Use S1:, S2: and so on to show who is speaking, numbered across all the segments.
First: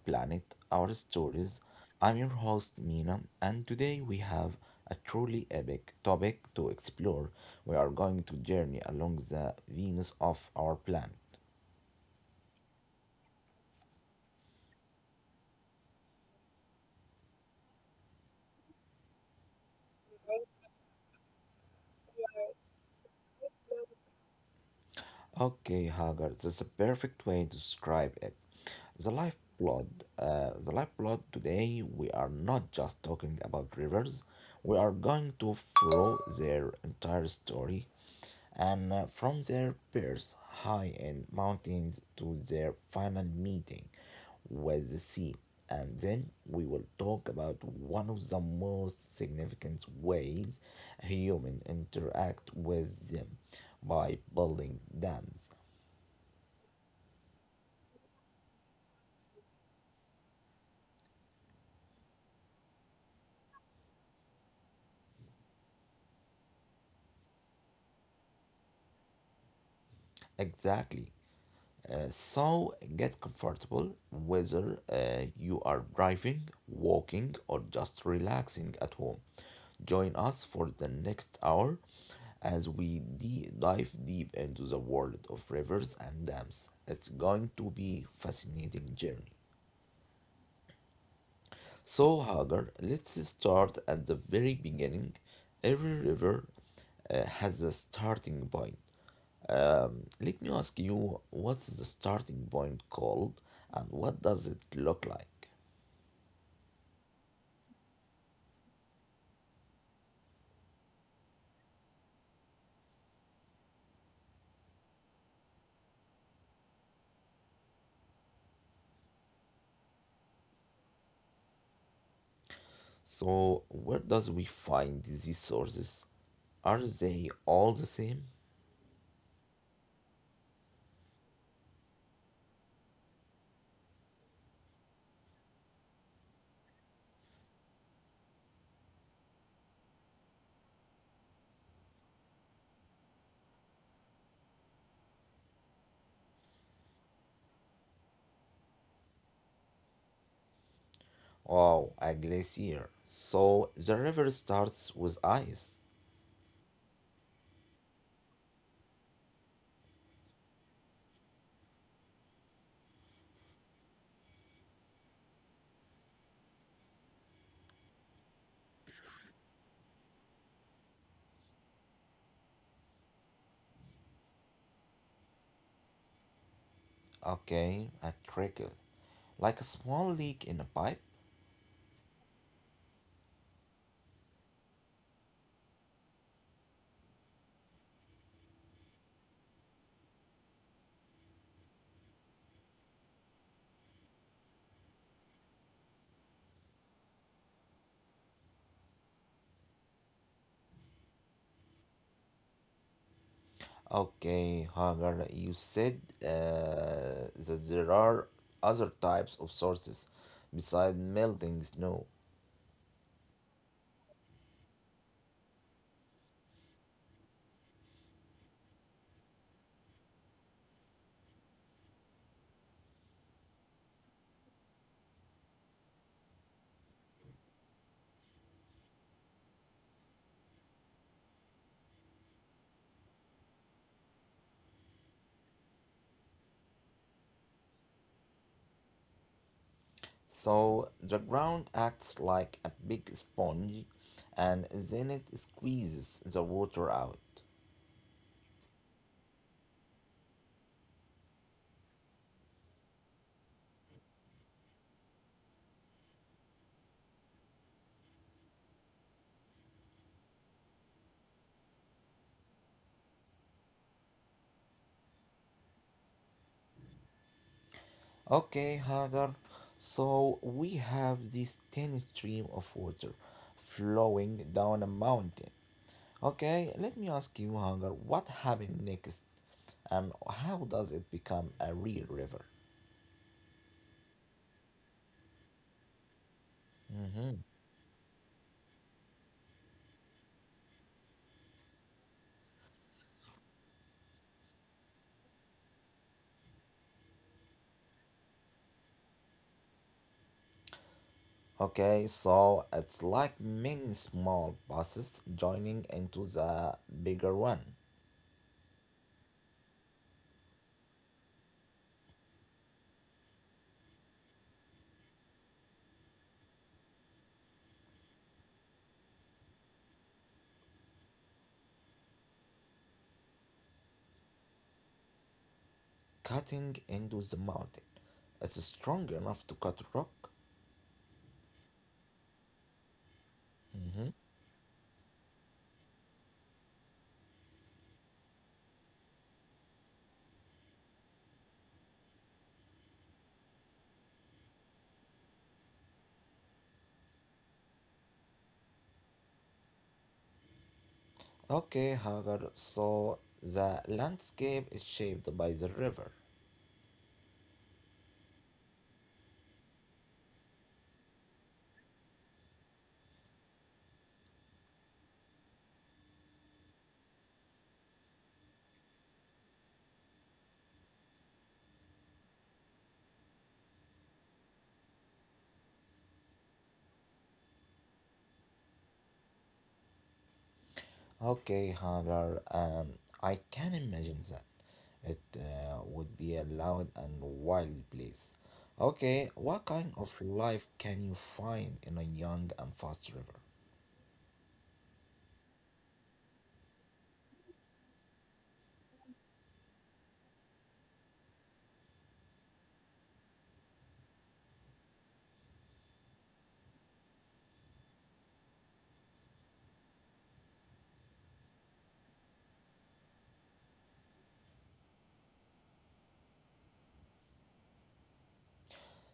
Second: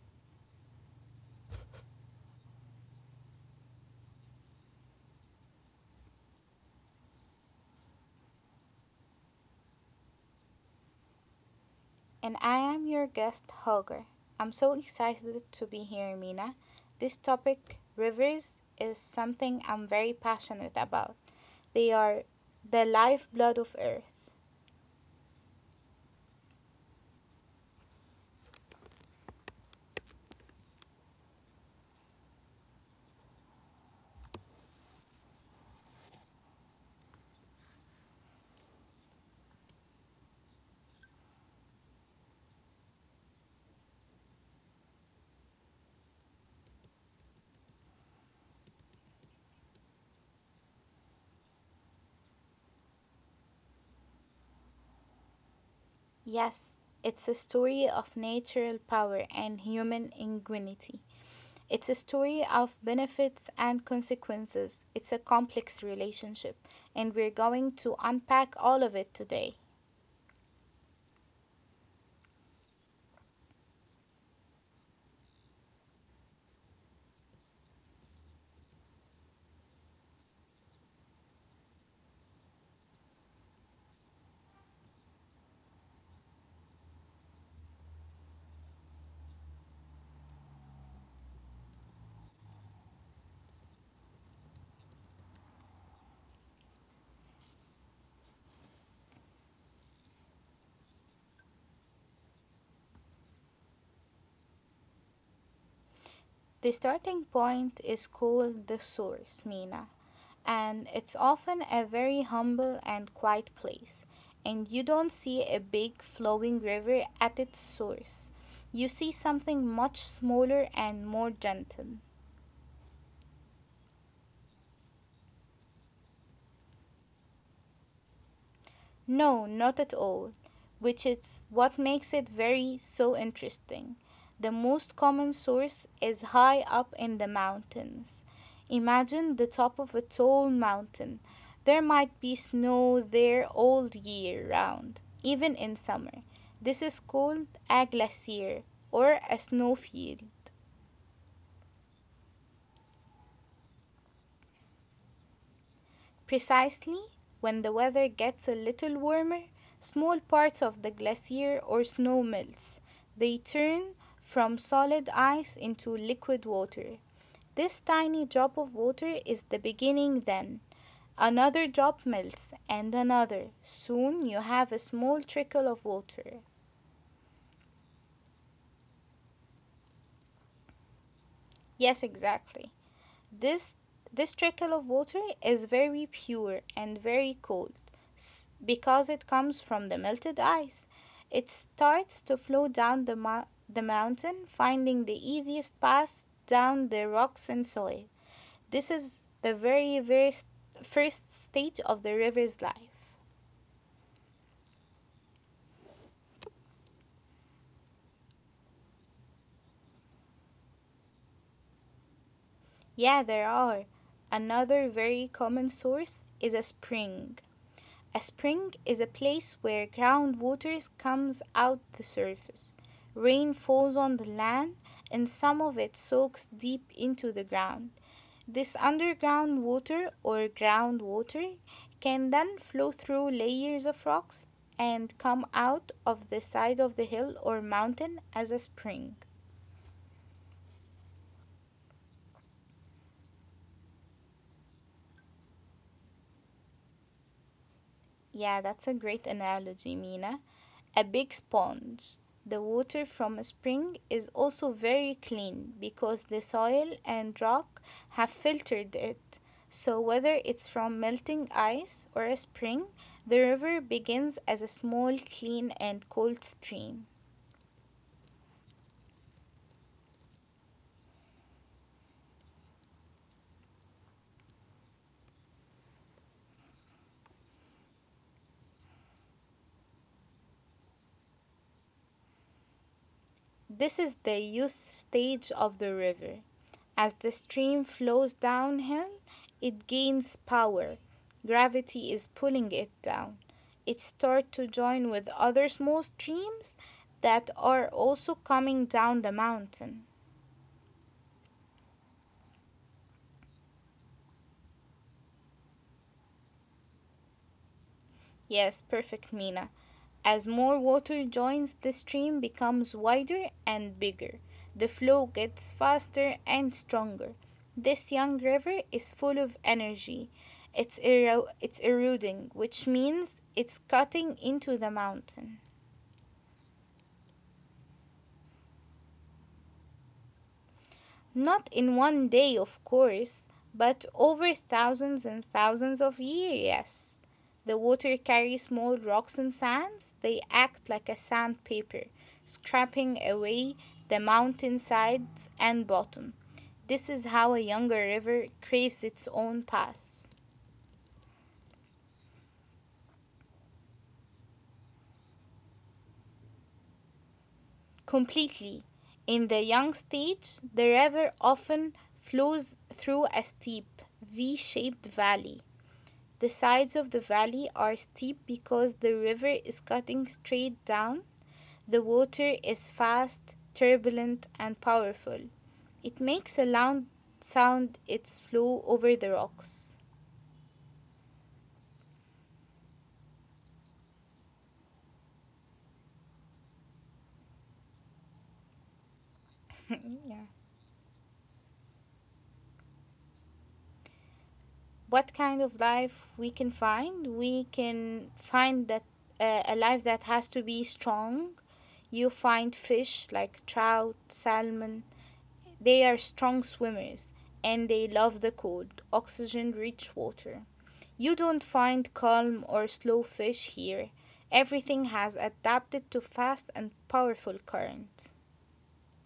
S1: planet, our stories. I'm your host, Mina, and today we have a truly epic topic to explore. We are going to journey along the Venus of our planet.
S2: And I am your guest, Holger. I'm so excited to be here, Mina. This topic, rivers, is something I'm very passionate about. They are the lifeblood of Earth.
S1: Okay, Hagar, that's a perfect way to describe it. The lifeblood, the lifeblood today, we are not just talking about rivers, we are going to follow their entire story and from their birth high in mountains to their final meeting with the sea. And then we will talk about one of the most significant ways humans interact with them by building dams.
S2: Yes, it's a story of natural power and human ingenuity. It's a story of benefits and consequences. It's a complex relationship, and we're going to unpack all of it today.
S1: Exactly. So get comfortable whether you are driving, walking, or just relaxing at home. Join us for the next hour as we dive deep into the world of rivers and dams. It's going to be fascinating journey. So Hagar, let's start at the very beginning. Every river has a starting point. Let me ask you, what's the starting point called and what does it look like?
S2: The starting point is called the source, Mina. And it's often a very humble and quiet place. And you don't see a big flowing river at its source. You see something much smaller and more gentle.
S1: So, where does we find these sources? Are they all the same?
S2: No, not at all, which is what makes it very so interesting. The most common source is high up in the mountains. Imagine the top of a tall mountain. There might be snow there all year round, even in summer. This is called a glacier or a snowfield.
S1: Oh, a glacier. So, the river starts with ice.
S2: Precisely, when the weather gets a little warmer, small parts of the glacier or snow melts. They turn from solid ice into liquid water. This tiny drop of water is the beginning then. Another drop melts, and another. Soon you have a small trickle of water.
S1: Okay, a trickle. Like a small leak in a pipe.
S2: Yes, exactly. This this trickle of water is very pure and very cold because it comes from the melted ice. It starts to flow down the mountain, finding the easiest path down the rocks and soil. This is the very, very first stage of the river's life.
S1: Okay, Hagar, you said that there are other types of sources besides melting snow.
S2: Yeah, there are. Another very common source is a spring. A spring is a place where groundwater comes out the surface. Rain falls on the land and some of it soaks deep into the ground. This underground water or groundwater can then flow through layers of rocks and come out of the side of the hill or mountain as a spring.
S1: So the ground acts like a big sponge and then it squeezes the water out.
S2: Yeah, that's a great analogy, Mina. A big sponge. The water from a spring is also very clean because the soil and rock have filtered it. So, whether it's from melting ice or a spring, the river begins as a small, clean, and cold stream.
S1: Okay, Hagar, so we have this thin stream of water flowing down a mountain. Okay, let me ask you, Hagar, what happened next and how does it become a real river?
S2: This is the youth stage of the river. As the stream flows downhill, it gains power. Gravity is pulling it down. It starts to join with other small streams that are also coming down the mountain.
S1: Okay, so it's like many small passes joining into the bigger one.
S2: Yes, perfect, Mina. As more water joins the stream becomes wider and bigger. The flow gets faster and stronger. This young river is full of energy. It's eroding, which means it's cutting into the mountain.
S1: Cutting into the mountain. It's strong enough to cut rock.
S2: Not in one day, of course, but over thousands and thousands of years, yes. The water carries small rocks and sands. They act like a sandpaper, scraping away the mountain sides and bottom. This is how a younger river craves its own paths.
S1: Okay, Hagar, so the landscape is shaped by the river.
S2: Completely. In the young stage, the river often flows through a steep, V shaped valley. The sides of the valley are steep because the river is cutting straight down. The water is fast, turbulent, and powerful. It makes a loud sound its flow over the rocks.
S1: Okay, Hagar, I can imagine that. It would be a loud and wild place. Okay, what kind of
S2: yeah.
S1: life can you find in a young and fast river?
S2: What kind of life we can find? We can find that a life that has to be strong. You find fish like trout, salmon. They are strong swimmers and they love the cold, oxygen rich water. You don't find calm or slow fish here. Everything has adapted to fast and powerful currents.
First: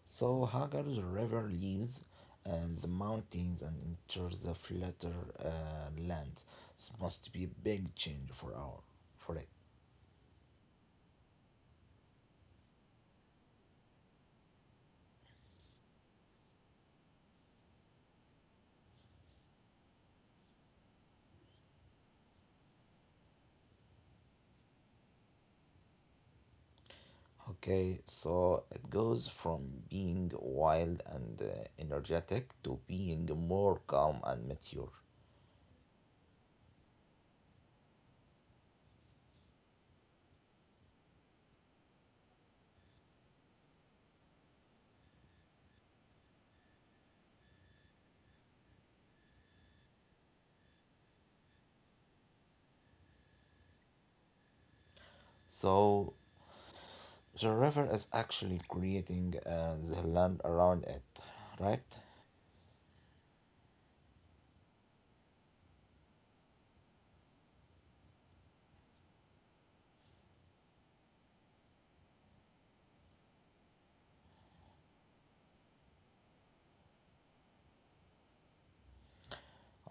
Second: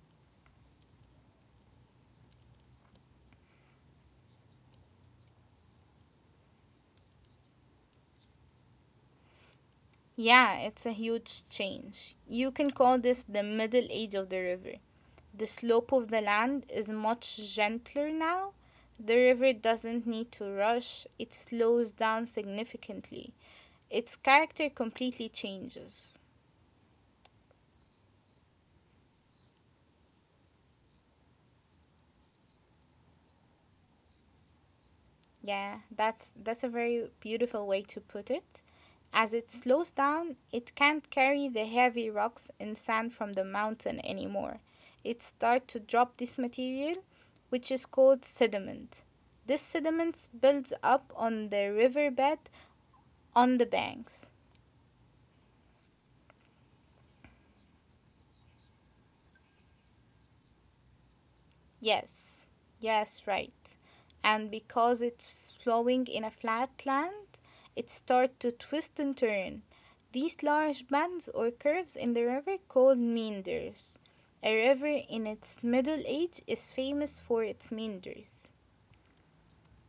S1: So Hagar, the river leaves uh, the mountains and enters the flatter uh, lands. This must be a big change for our for it.
S2: Yeah, it's a huge change. You can call this the middle age of the river. The slope of the land is much gentler now. The river doesn't need to rush, it slows down significantly. Its character completely changes.
S1: Okay, so it goes from being wild and energetic to being more calm and mature.
S2: Yeah, that's a very beautiful way to put it. As it slows down, it can't carry the heavy rocks and sand from the mountain anymore. It starts to drop this material, which is called sediment. This sediment builds up on the riverbed on the banks.
S1: So the river is actually creating the land around it, right?
S2: Yes, yes, right. And because it's flowing in a flat land, it starts to twist and turn. These large bends or curves in the river called meanders. A river in its middle age is famous for its meanders.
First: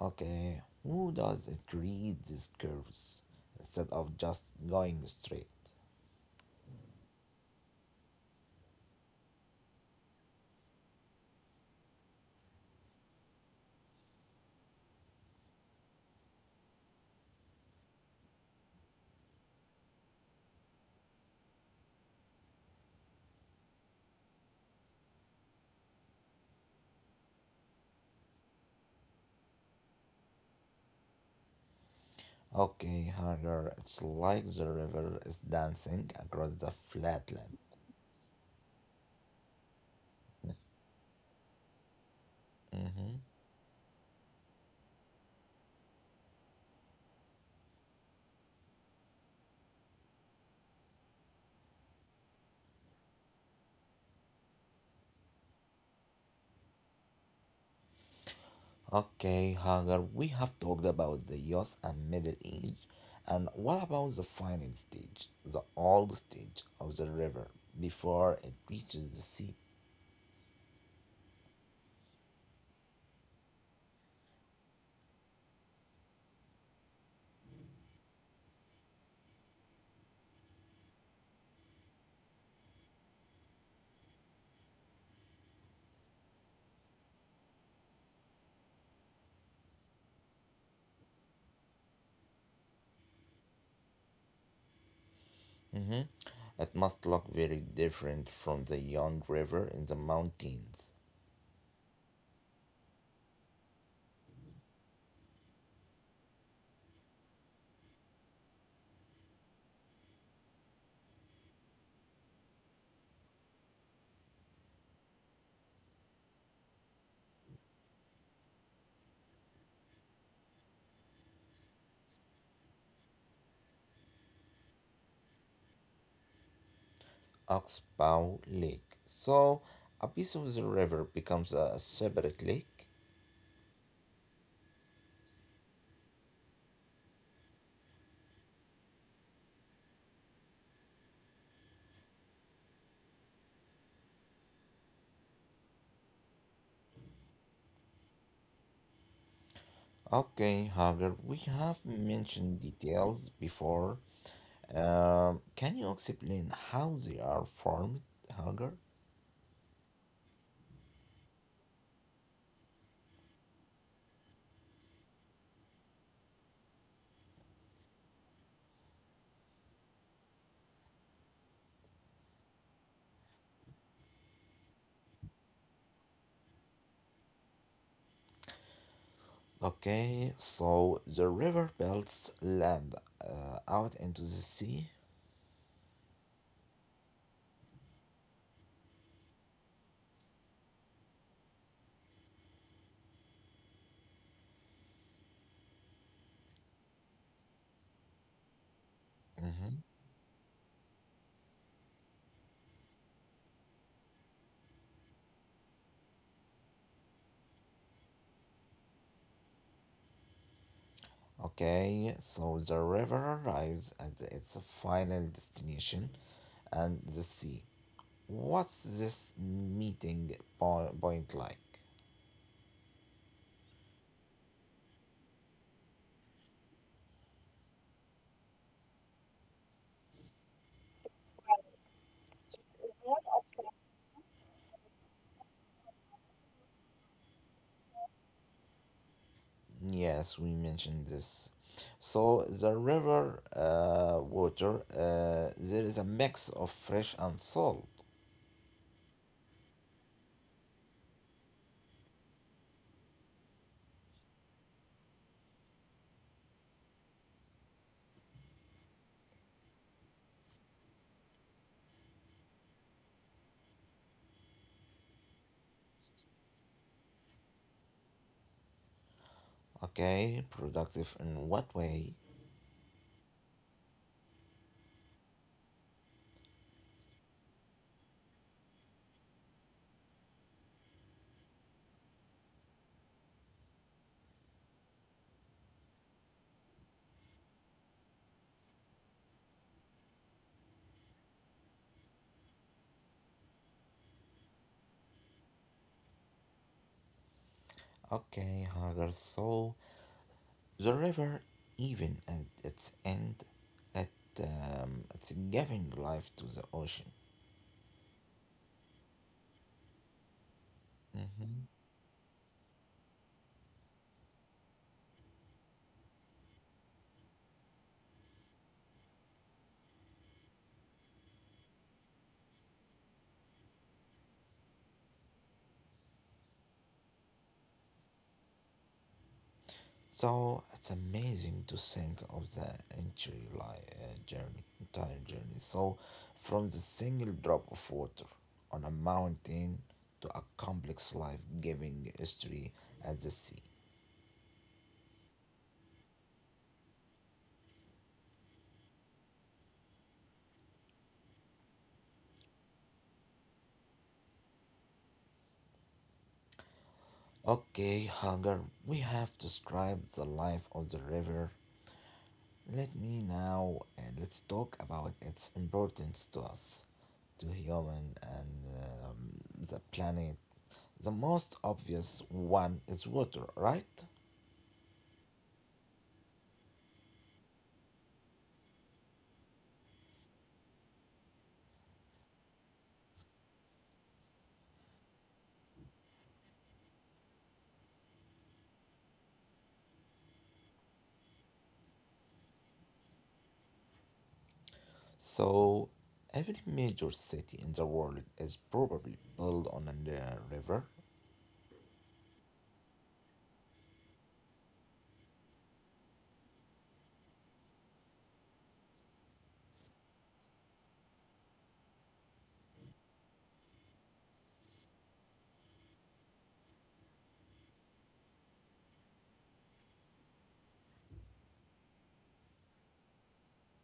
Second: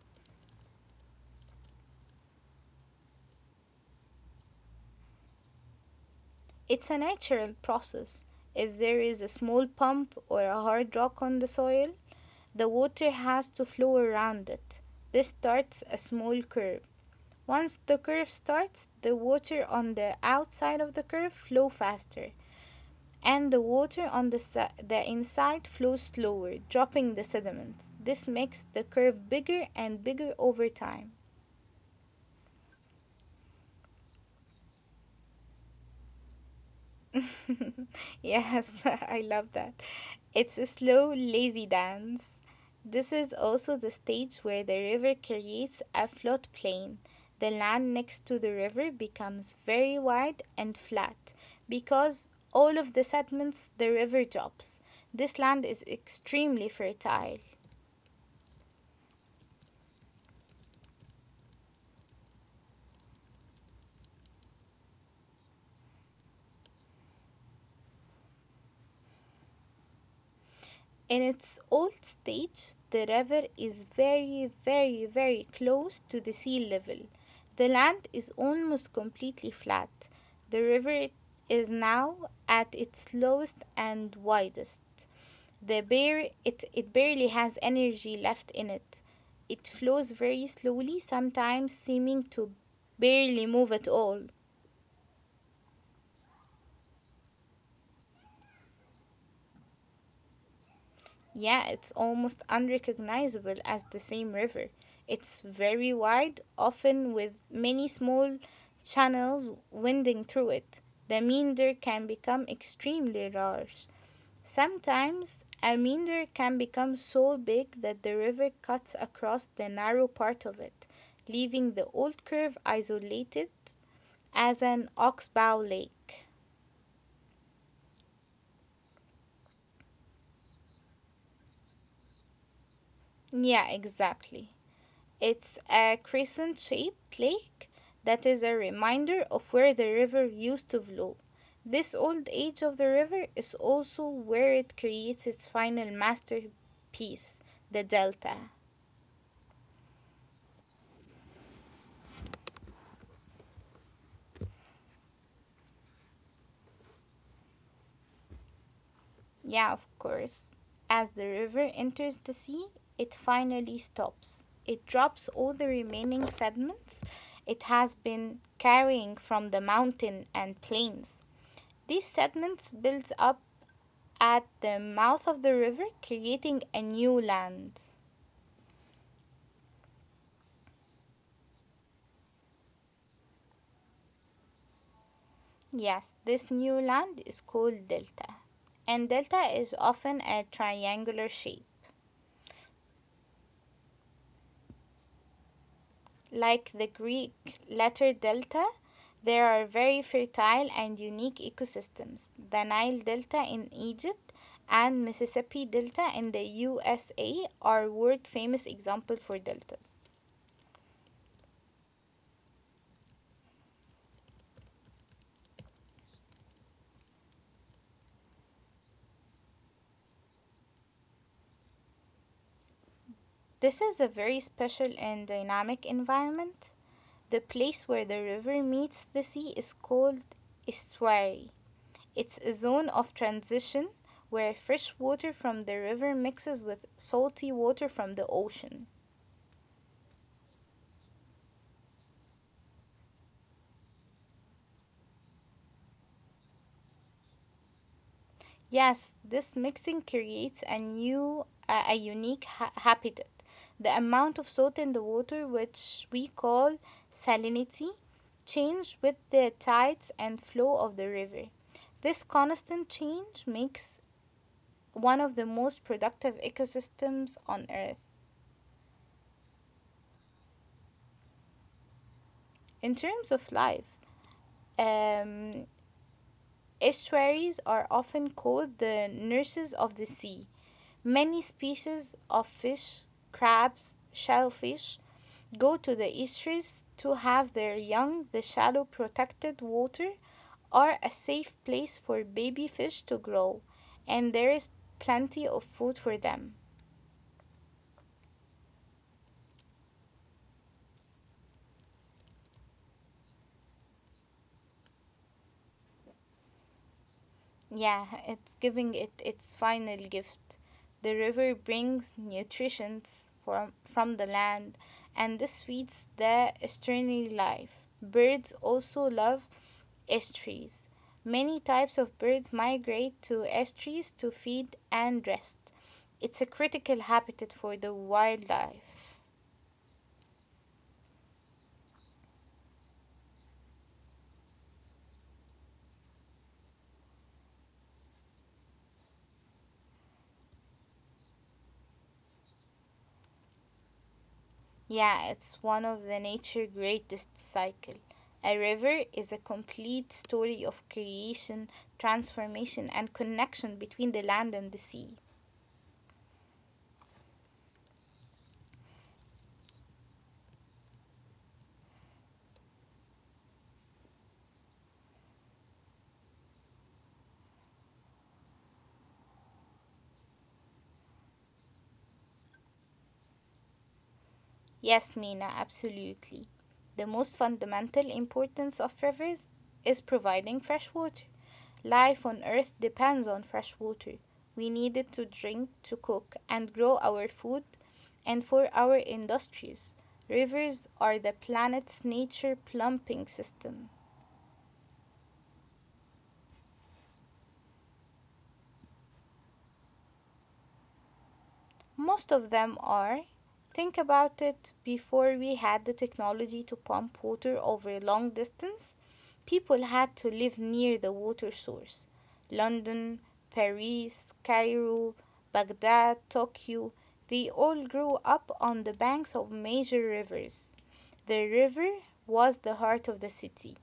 S1: Okay, who does it create these curves instead of just going straight?
S2: It's a natural process. If there is a small pump or a hard rock on the soil, the water has to flow around it. This starts a small curve. Once the curve starts, the water on the outside of the curve flows faster and the water on the inside flows slower, dropping the sediments. This makes the curve bigger and bigger over time.
S1: Okay, hunger. It's like the river is dancing across the flatland.
S2: Yes, I love that. It's a slow, lazy dance. This is also the stage where the river creates a floodplain. The land next to the river becomes very wide and flat because all of the sediments the river drops. This land is extremely fertile.
S1: Okay, hunger. We have talked about the youth and middle age. And what about the final stage, the old stage of the river before it reaches the sea?
S2: In its old stage, the river is very, very, very close to the sea level. The land is almost completely flat. The river is now at its lowest and widest. It barely has energy left in it. It flows very slowly, sometimes seeming to barely move at all.
S1: Mm-hmm. It must look very different from the young river in the mountains.
S2: Yeah, it's almost unrecognizable as the same river. It's very wide, often with many small channels winding through it. The meander can become extremely large. Sometimes a meander can become so big that the river cuts across the narrow part of it, leaving the old curve isolated as an oxbow lake.
S1: Oxbow Lake. So, a piece of the river becomes a separate lake.
S2: Yeah, exactly. It's a crescent shaped lake that is a reminder of where the river used to flow. This old age of the river is also where it creates its final masterpiece, the delta.
S1: Okay, Hagar, we have mentioned details before. Can you explain how they are formed, Hagar?
S2: Yeah, of course. As the river enters the sea, it finally stops. It drops all the remaining sediments it has been carrying from the mountain and plains. These sediments build up at the mouth of the river, creating a new land.
S1: Okay, so the river belts land out into the sea.
S2: Yes, this new land is called delta, and delta is often a triangular shape. Like the Greek letter delta, there are
S1: Mhm.
S2: very fertile and unique ecosystems. The Nile Delta in Egypt and Mississippi Delta in the USA are world famous examples for deltas.
S1: Okay, so the river arrives at its final destination and the sea. What's this point like?
S2: This is a very special and dynamic environment. The place where the river meets the sea is called estuary. It's a zone of transition where fresh water from the river mixes with salty water from the ocean.
S1: Yes, we mentioned this. So the river water, there is a mix of fresh and salt.
S2: Yes, this mixing creates a new, a unique habitat. The amount of salt in the water, which we call salinity, changes with the tides and flow of the river. This constant change makes one of the most productive ecosystems on Earth.
S1: Okay, productive in what way?
S2: In terms of life, um, estuaries are often called the nurses of the sea. Many species of fish, crabs, shellfish go to the estuaries to have their young. The shallow protected water are a safe place for baby fish to grow, and there is plenty of food for them.
S1: Okay, Hagar. So the river, even at its end, at it's giving life to the ocean.
S2: Yeah, it's giving it its final gift. The river
S1: Mhm.
S2: brings nutrition from the land, and this feeds the estuary life. Birds also love estuaries. Many types of birds migrate to estuaries to feed and rest. It's a critical habitat for the wildlife.
S1: So it's amazing to think of the entire entire journey. So from the single drop of water on a mountain to a complex life-giving history at the sea.
S2: Yeah, it's one of the nature greatest cycle. A river is a complete story of creation, transformation, and connection between the land and the sea.
S1: Okay, Hagar, we have described the life of the river. Let me now let's talk about its importance to us, to human and the planet. The most obvious one is water, right?
S2: Yes, Mina, absolutely. The most fundamental importance of rivers is providing fresh water. Life on Earth depends on fresh water. We need it to drink, to cook, and grow our food, and for our industries. Rivers are the planet's nature plumbing system.
S1: So, every major city in the world is probably built on a river.
S2: Most of them are. Think about it before we had the technology to pump water over a long distance, people had to live near the water source. London, Paris, Cairo, Baghdad, Tokyo, they all grew up on the banks of major rivers. The river was the heart of the city.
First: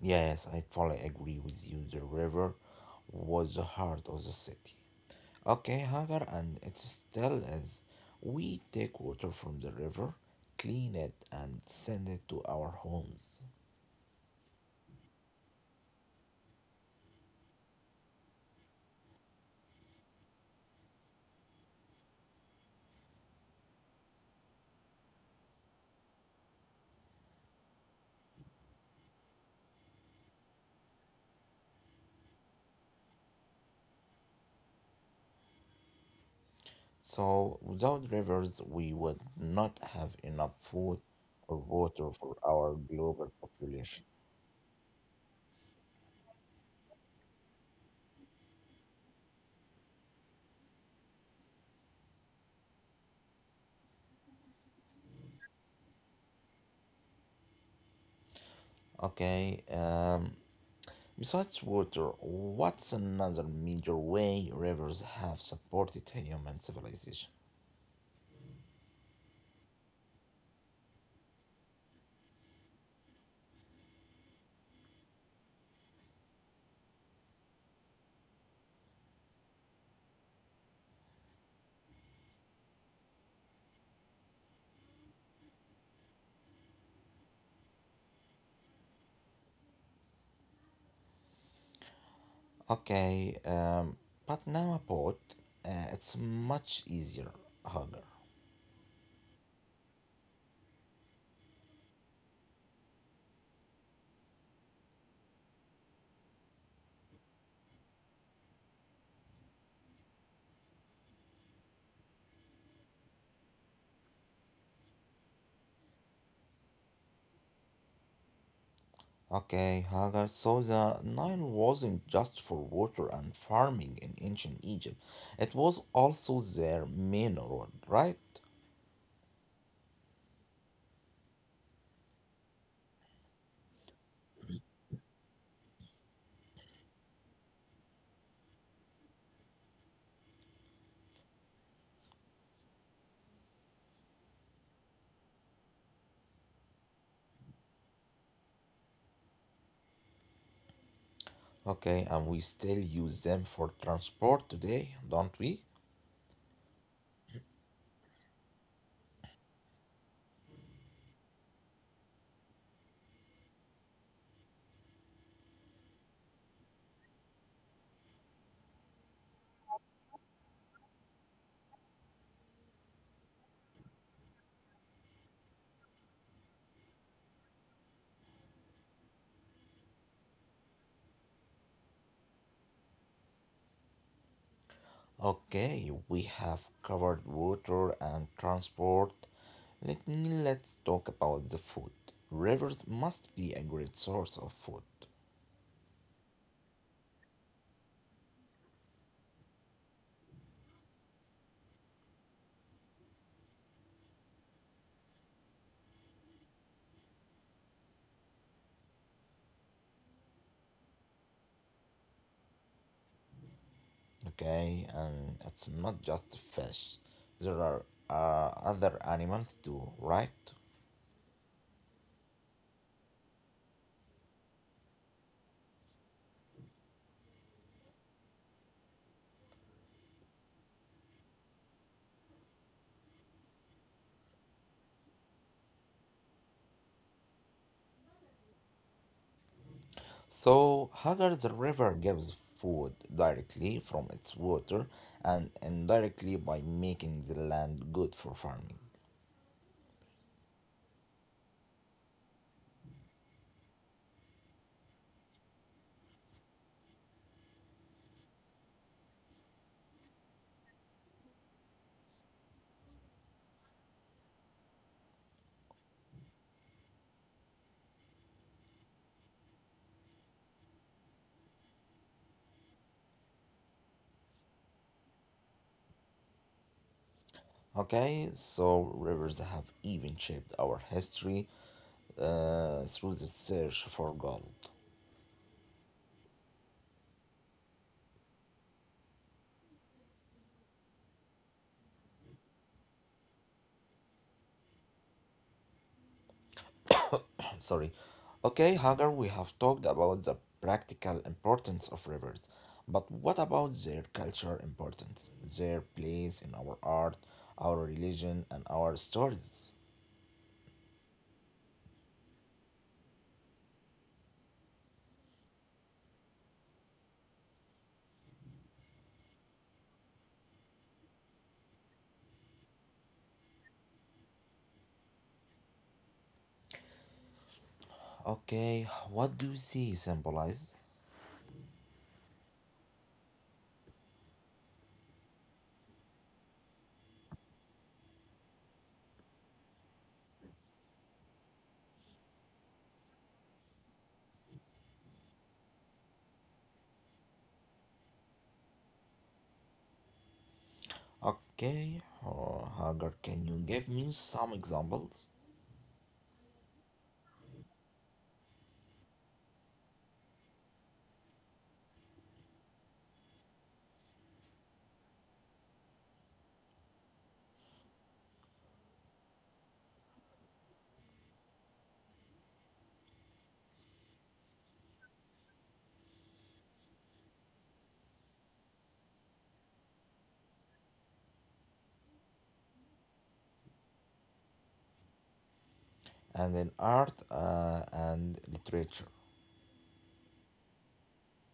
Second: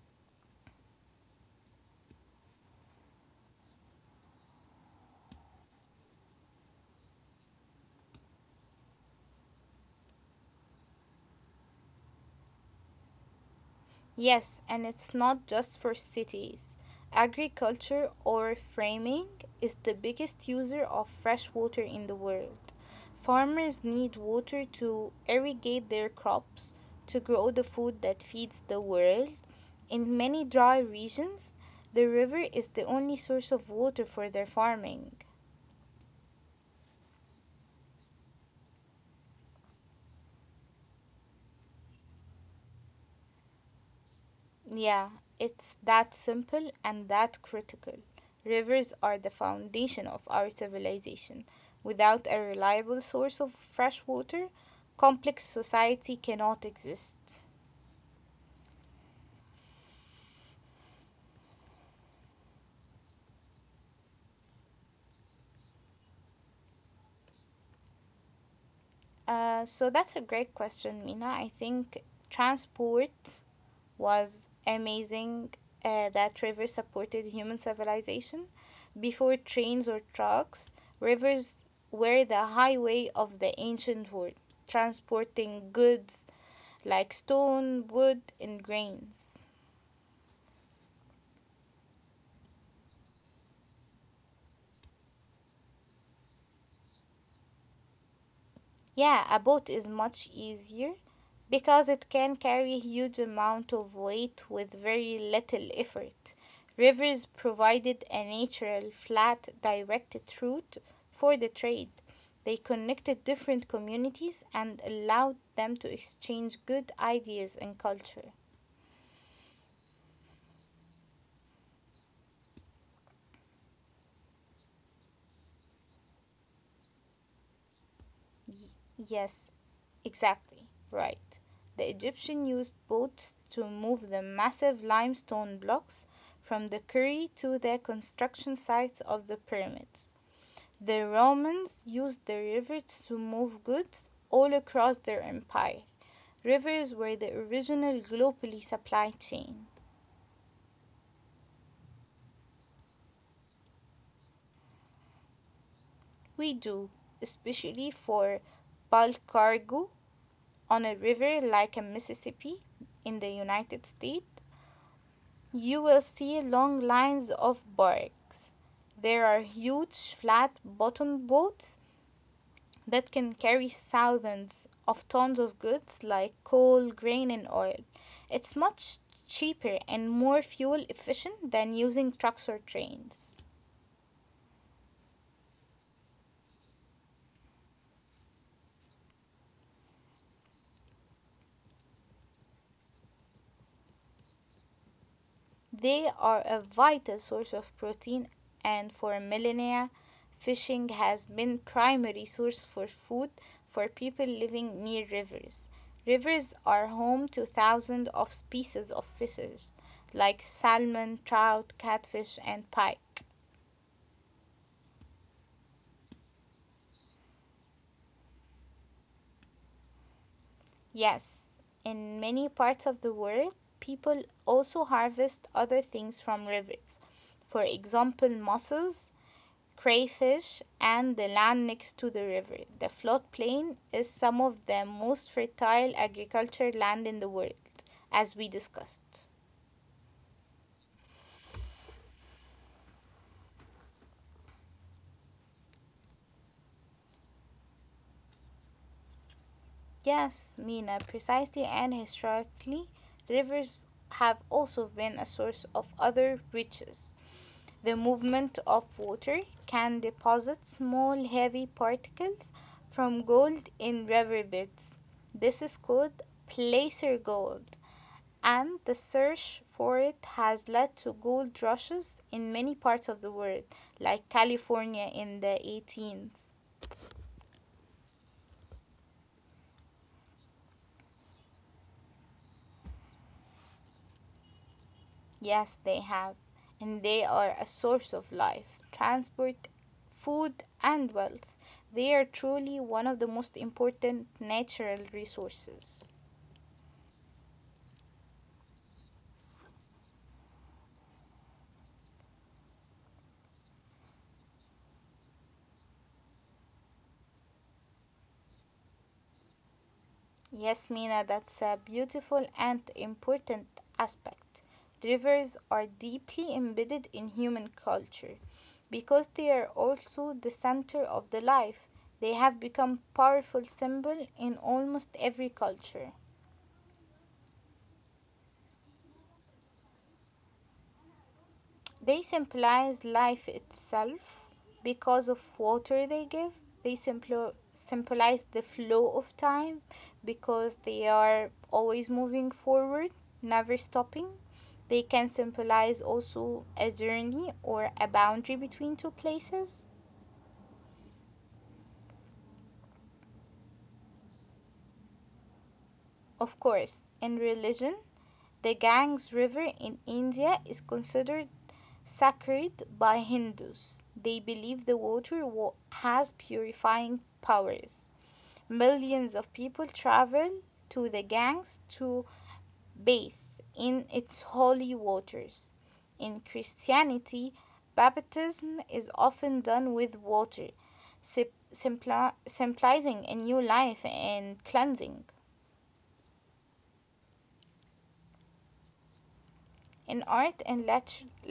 S1: Yes, I fully agree with you. The river was the heart of the city. Okay, Hagar, and it still is. We take water from the river, clean it, and send it to our homes.
S2: Yes, and it's not just for cities. Agriculture or framing is the biggest user of fresh water in the world. Farmers need water to irrigate their crops, to grow the food that feeds the world. In many dry regions, the river is the only source of water for their farming.
S1: So, without rivers, we would not have enough food or water for our global population.
S2: Yeah, it's that simple and that critical. Rivers are the foundation of our civilization. Without a reliable source of fresh water, complex society cannot exist.
S1: Okay, besides water, what's another major way rivers have supported human civilization?
S2: So that's a great question, Mina. I think transport was amazing that rivers supported human civilization. Before trains or trucks, rivers were the highway of the ancient world transporting goods like stone, wood, and grains.
S1: Okay, but now a boat, it's much easier, Hagar.
S2: Yeah, a boat is much easier because it can carry a huge amount of weight with very little effort. Rivers provided a natural, flat, directed route for the trade. They connected different communities and allowed them to exchange good ideas and culture.
S1: Okay, Hagar, so the Nile wasn't just for water and farming in ancient Egypt, it was also their main road, right?
S2: Yes, exactly, right. The Egyptian used boats to move the massive limestone blocks from the quarry to the construction sites of the pyramids. The Romans used the rivers to move goods all across their empire. Rivers were the original globally supply chain.
S1: Okay, and we still use them for transport today, don't we?
S2: We do, especially for bulk cargo on a river like a Mississippi in the United States. You will see long lines of barks. There are huge flat bottomed boats that can carry thousands of tons of goods like coal, grain, and oil. It's much cheaper and more fuel efficient than using trucks or trains.
S1: Okay, we have covered water and transport. Let's talk about the food. Rivers must be a great source of food.
S2: They are a vital source of protein, and for millennia, fishing has been primary source for food for people living near rivers. Rivers are home to thousands of species of fishes, like salmon, trout, catfish, and pike.
S1: Okay, and it's not just fish. There are other animals too, right?
S2: Yes, in many parts of the world, people also harvest other things from rivers. For example, mussels, crayfish, and the land next to the river. The floodplain is some of the most fertile agricultural land in the world, as we discussed.
S1: So, Hagar, the river gives food directly from its water and indirectly by making the land good for farming.
S2: Yes, Mina, precisely and historically, rivers have also been a source of other riches. The movement of water can deposit small heavy particles from gold in riverbeds. This is called placer gold and the search for it has led to gold rushes in many parts of the world, like California in the 18s.
S1: Okay, so rivers have even shaped our history through the search for gold.
S2: Yes, they have, and they are a source of life, transport, food, and wealth. They are truly one of the most important natural resources.
S1: Sorry. Okay, Hagar, we have talked about the practical importance of rivers, but what about their cultural importance, their place in our art, our religion, and our stories?
S2: Yes, Mina, that's a beautiful and important aspect. Rivers are deeply embedded in human culture because they are also the center of the life. They have become powerful symbol in almost every culture.
S1: Okay, what do they symbolize?
S2: They symbolize life itself because of water they give. They symbolize the flow of time because they are always moving forward, never stopping. They can symbolize also a journey or a boundary between two places.
S1: Okay, Hagar, can you give me some examples?
S2: Of course, in religion, the Ganges River in India is considered sacred by Hindus. They believe the water has purifying powers. Millions of people travel to the Ganges to bathe in its holy waters. In Christianity, baptism is often done with water, sip- symbolizing a new life and cleansing.
S1: And in art and literature.
S2: In art and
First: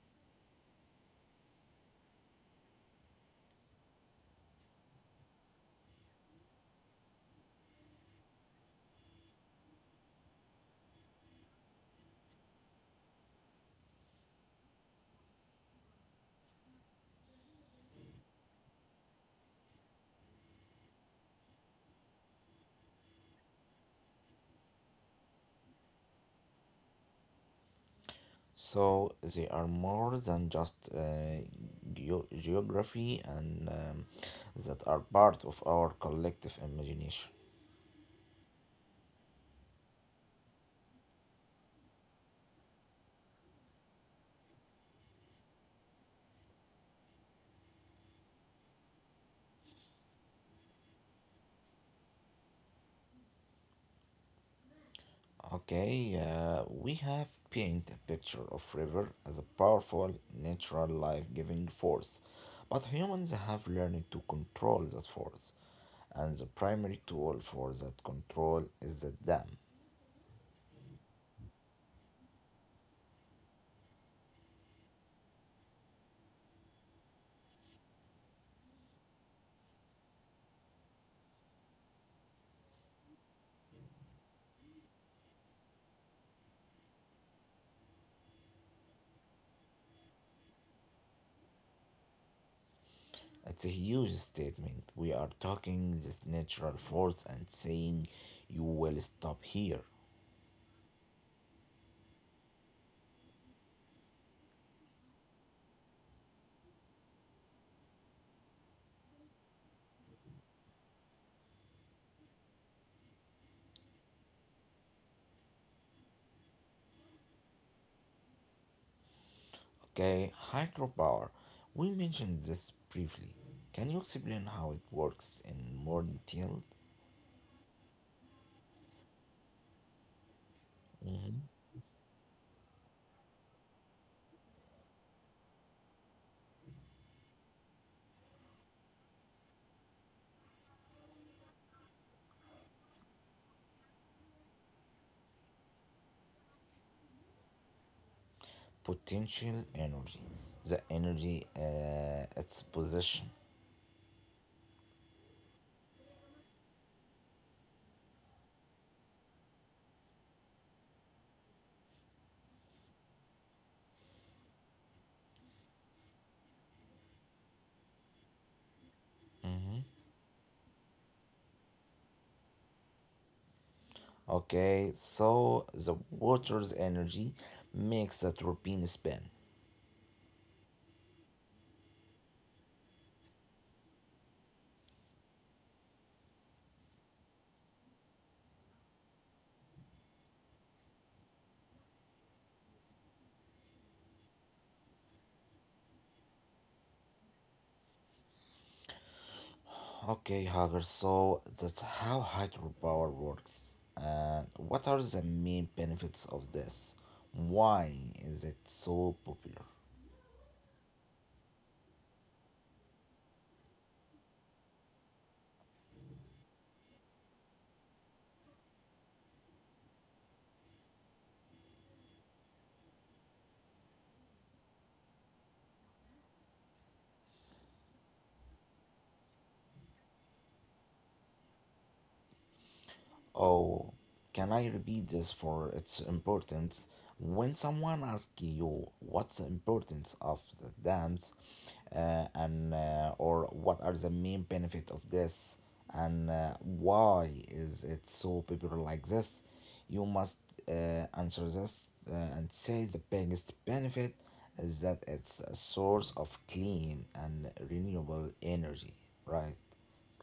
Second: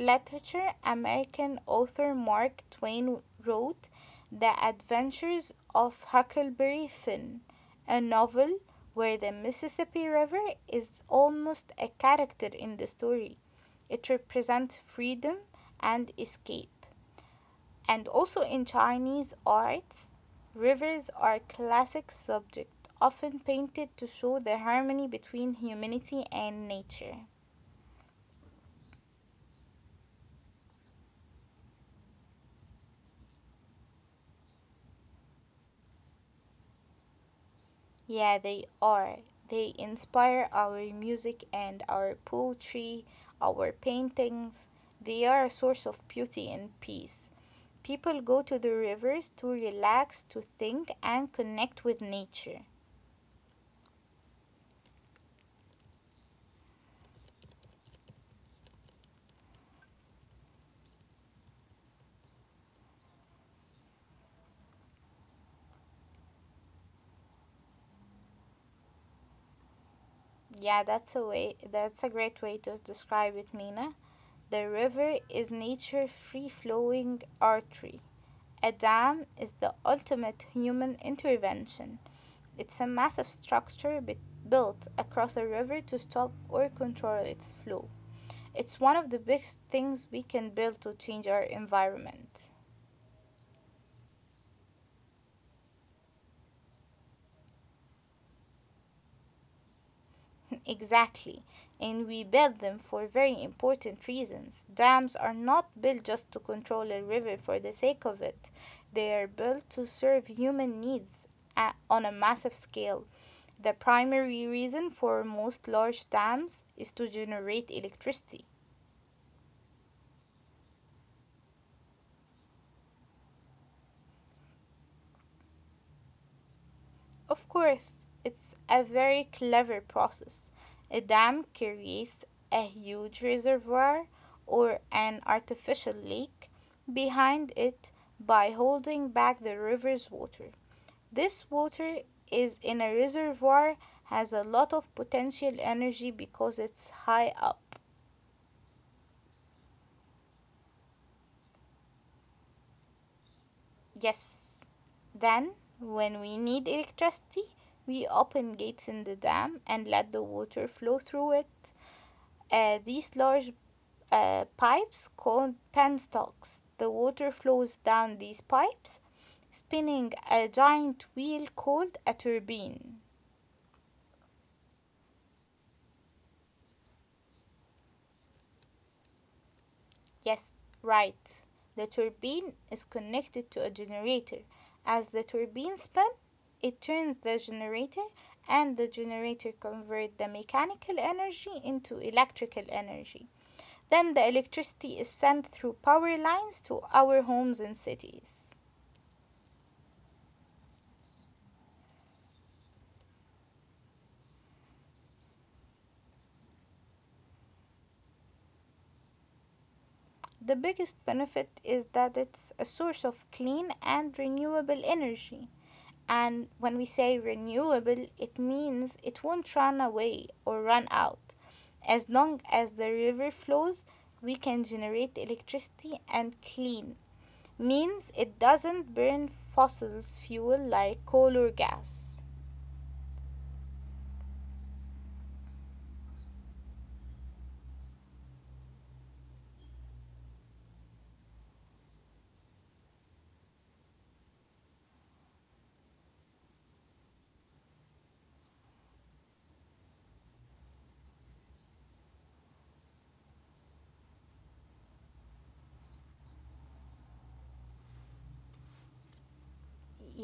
S2: literature, American author Mark Twain wrote The Adventures of Huckleberry Finn, a novel where the Mississippi River is almost a character in the story. It represents freedom and escape. And also in Chinese arts, rivers are a classic subject, often painted to show the harmony between humanity and nature.
S1: So they are more than just geography and that are part of our collective imagination.
S2: Yeah, they are. They inspire our music and our poetry, our paintings. They are a source of beauty and peace. People go to the rivers to relax, to think, and connect with nature.
S1: Okay, we have painted a picture of river as a powerful natural life-giving force, but humans have learned to control that force, and the primary tool for that control is the dam.
S2: Yeah, that's a way. That's a great way to describe it, Mina. The river is nature free-flowing artery. A dam is the ultimate human intervention. It's a massive structure built across a river to stop or control its flow. It's one of the biggest things we can build to change our environment.
S1: It's a huge statement. We are talking this natural force and saying you will stop here.
S2: Exactly. And we build them for very important reasons. Dams are not built just to control a river for the sake of it, they are built to serve human needs on a massive scale. The primary reason for most large dams is to generate electricity.
S1: Okay, hydropower. We mentioned this briefly. Can you explain how it works in more detail?
S2: Of course, it's a very clever process. A dam creates a huge reservoir or an artificial lake behind it by holding back the river's water. This water is in a reservoir has a lot of potential energy because it's high up.
S1: Potential energy, the energy its position.
S2: Yes. Then, when we need electricity, we open gates in the dam and let the water flow through it. These large pipes called penstocks. The water flows down these pipes, spinning a giant wheel called a turbine.
S1: Okay, so the water's energy makes the turbine spin.
S2: Yes, right. The turbine is connected to a generator. As the turbine spins, it turns the generator and the generator converts the mechanical energy into electrical energy. Then the electricity is sent through power lines to our homes and cities.
S1: Okay, Hagar, so that's how hydropower works. And what are the main benefits of this? Why is it so popular?
S2: The biggest benefit is that it's a source of clean and renewable energy. And when we say renewable, it means it won't run away or run out. As long as the river flows, we can generate electricity and clean means it doesn't burn fossils fuel like coal or gas.
S1: Oh, can I repeat this for its importance? When someone asks you what's the importance of the dams, and or what are the main benefit of this, and why is it so popular like this, you must uh, answer this and say the biggest benefit is that it's a source of clean and renewable energy, right?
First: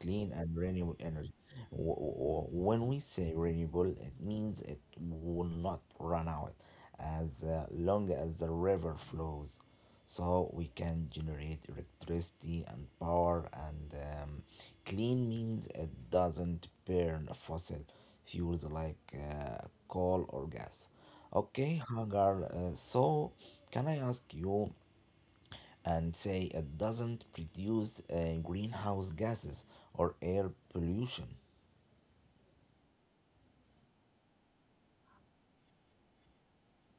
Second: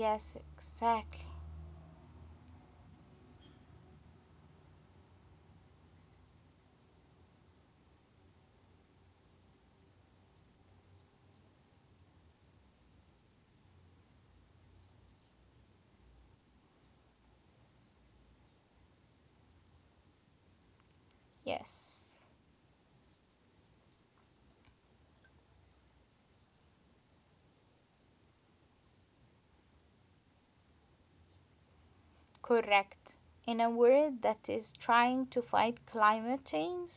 S1: Clean and renewable
S2: exactly.
S1: energy. When we say renewable, it means it will not run out as long as the river flows. So we can generate electricity and power, and clean means it doesn't burn fossil fuels like coal or gas. Okay,
S2: Yes.
S1: Hagar, so can I ask you? And say it doesn't produce greenhouse gases or air pollution.
S2: Correct. In a world that is trying to fight climate change,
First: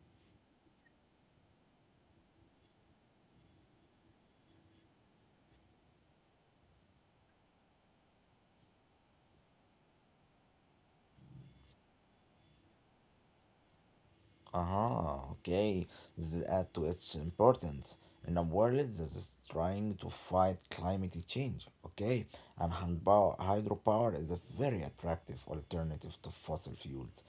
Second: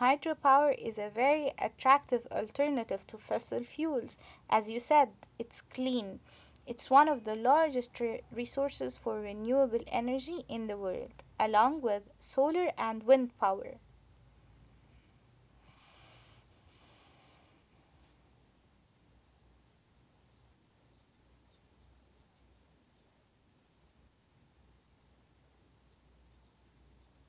S2: hydropower is a very attractive alternative to fossil fuels. As you said, it's clean. It's one of the largest resources for renewable energy in the world, along with solar and wind power.
S1: Aha, okay. This adds to its importance in a world that is trying to fight climate change. Okay, and hydropower is a very attractive alternative to fossil fuels.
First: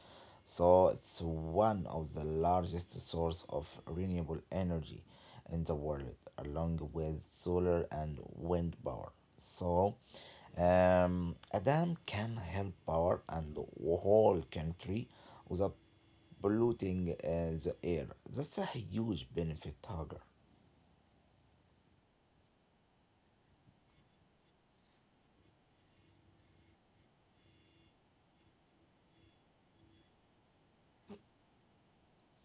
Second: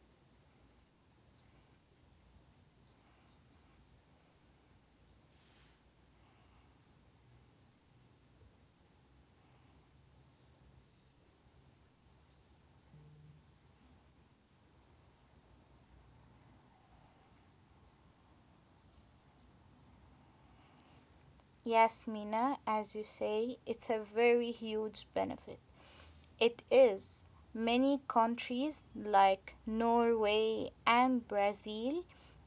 S1: So it's one of the largest source of renewable energy in the world, along with solar and wind power. So, a dam can help power and the whole country with a polluting the air. That's a huge benefit, Hagar.
S2: Yes, Mina, as you say, it's a very huge benefit. It is. Many countries like Norway and Brazil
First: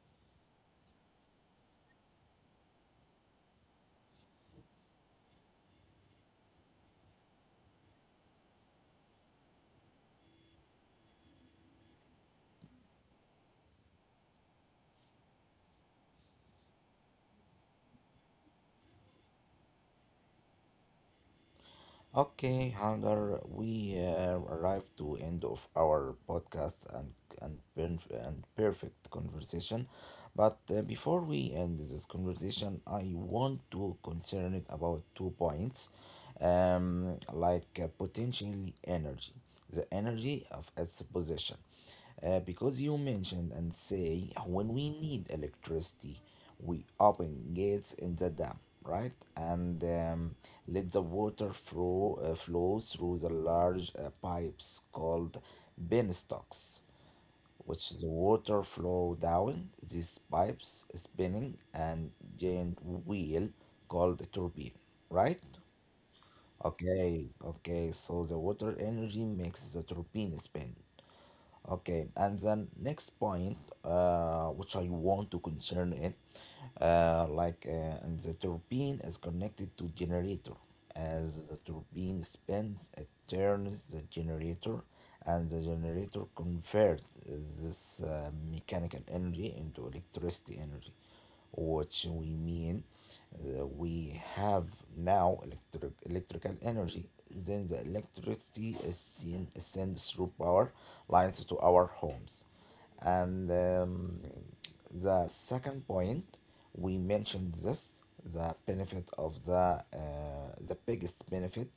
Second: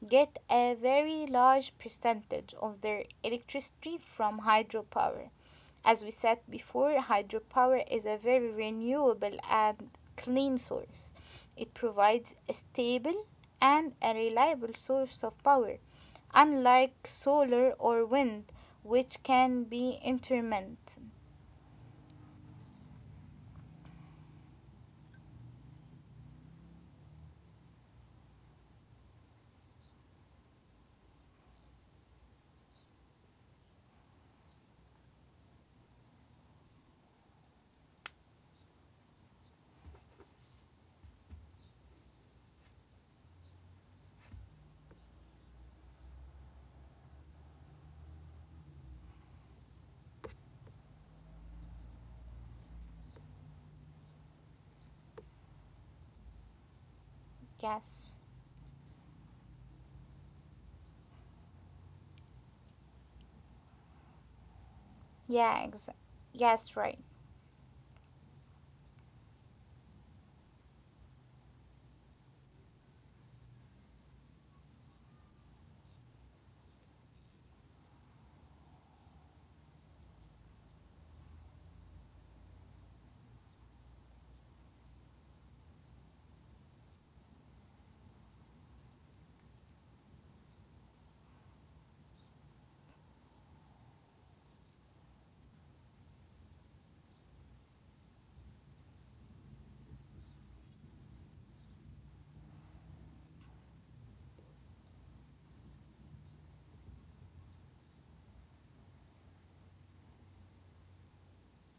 S2: get a very large percentage of their electricity from hydropower. As we said before, hydropower is a very renewable and clean source. It provides a stable and a reliable source of power, unlike solar or wind, which can be intermittent.
S1: Okay, Hagar, we arrived to end of our podcast and and perfect conversation. But before we end this conversation, I want to concern it about two points, like potentially energy, the energy of its possession, because you mentioned and say when we need electricity, we open gates in the dam, right, and let the water flow through the large pipes called penstocks, which the
S2: Yes.
S1: water flow down these pipes spinning and giant wheel called a turbine, right?
S2: Yeah, exa- yes, right.
S1: Okay, okay, so the water energy makes the turbine spin. Okay, and then next point, which I want to concern it, and the turbine is connected to generator, as the turbine spins, it turns the generator, and the generator converts this mechanical energy into electricity energy. What we mean we have now electrical energy, then the electricity is sent through power lines to our homes and the second point. We mentioned this, the benefit of the biggest benefit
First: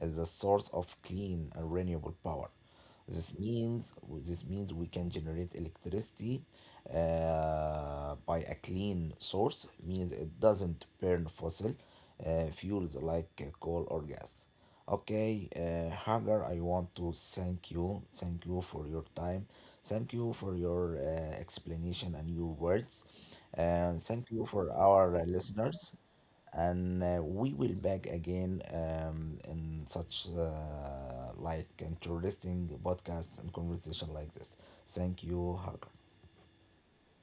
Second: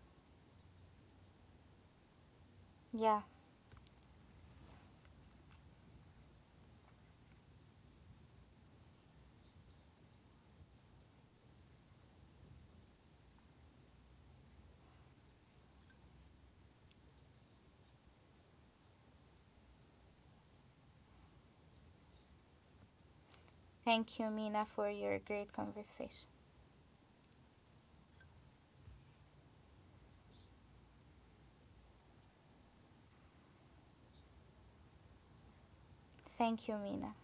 S1: is the source of clean and renewable power.
S2: Yeah.
S1: this means this means we can generate electricity by a clean source, means it doesn't burn fossil fuels like coal or gas. Okay, Hagar, I want to thank you. Thank you for your time. Thank you for your explanation and your words. And
S2: Thank you,
S1: thank you
S2: Mina,
S1: for
S2: for
S1: our
S2: your great
S1: listeners
S2: conversation.
S1: and we will back again in such like interesting podcast and conversation like this. Thank you, hugger.
S2: Thank you, Mina.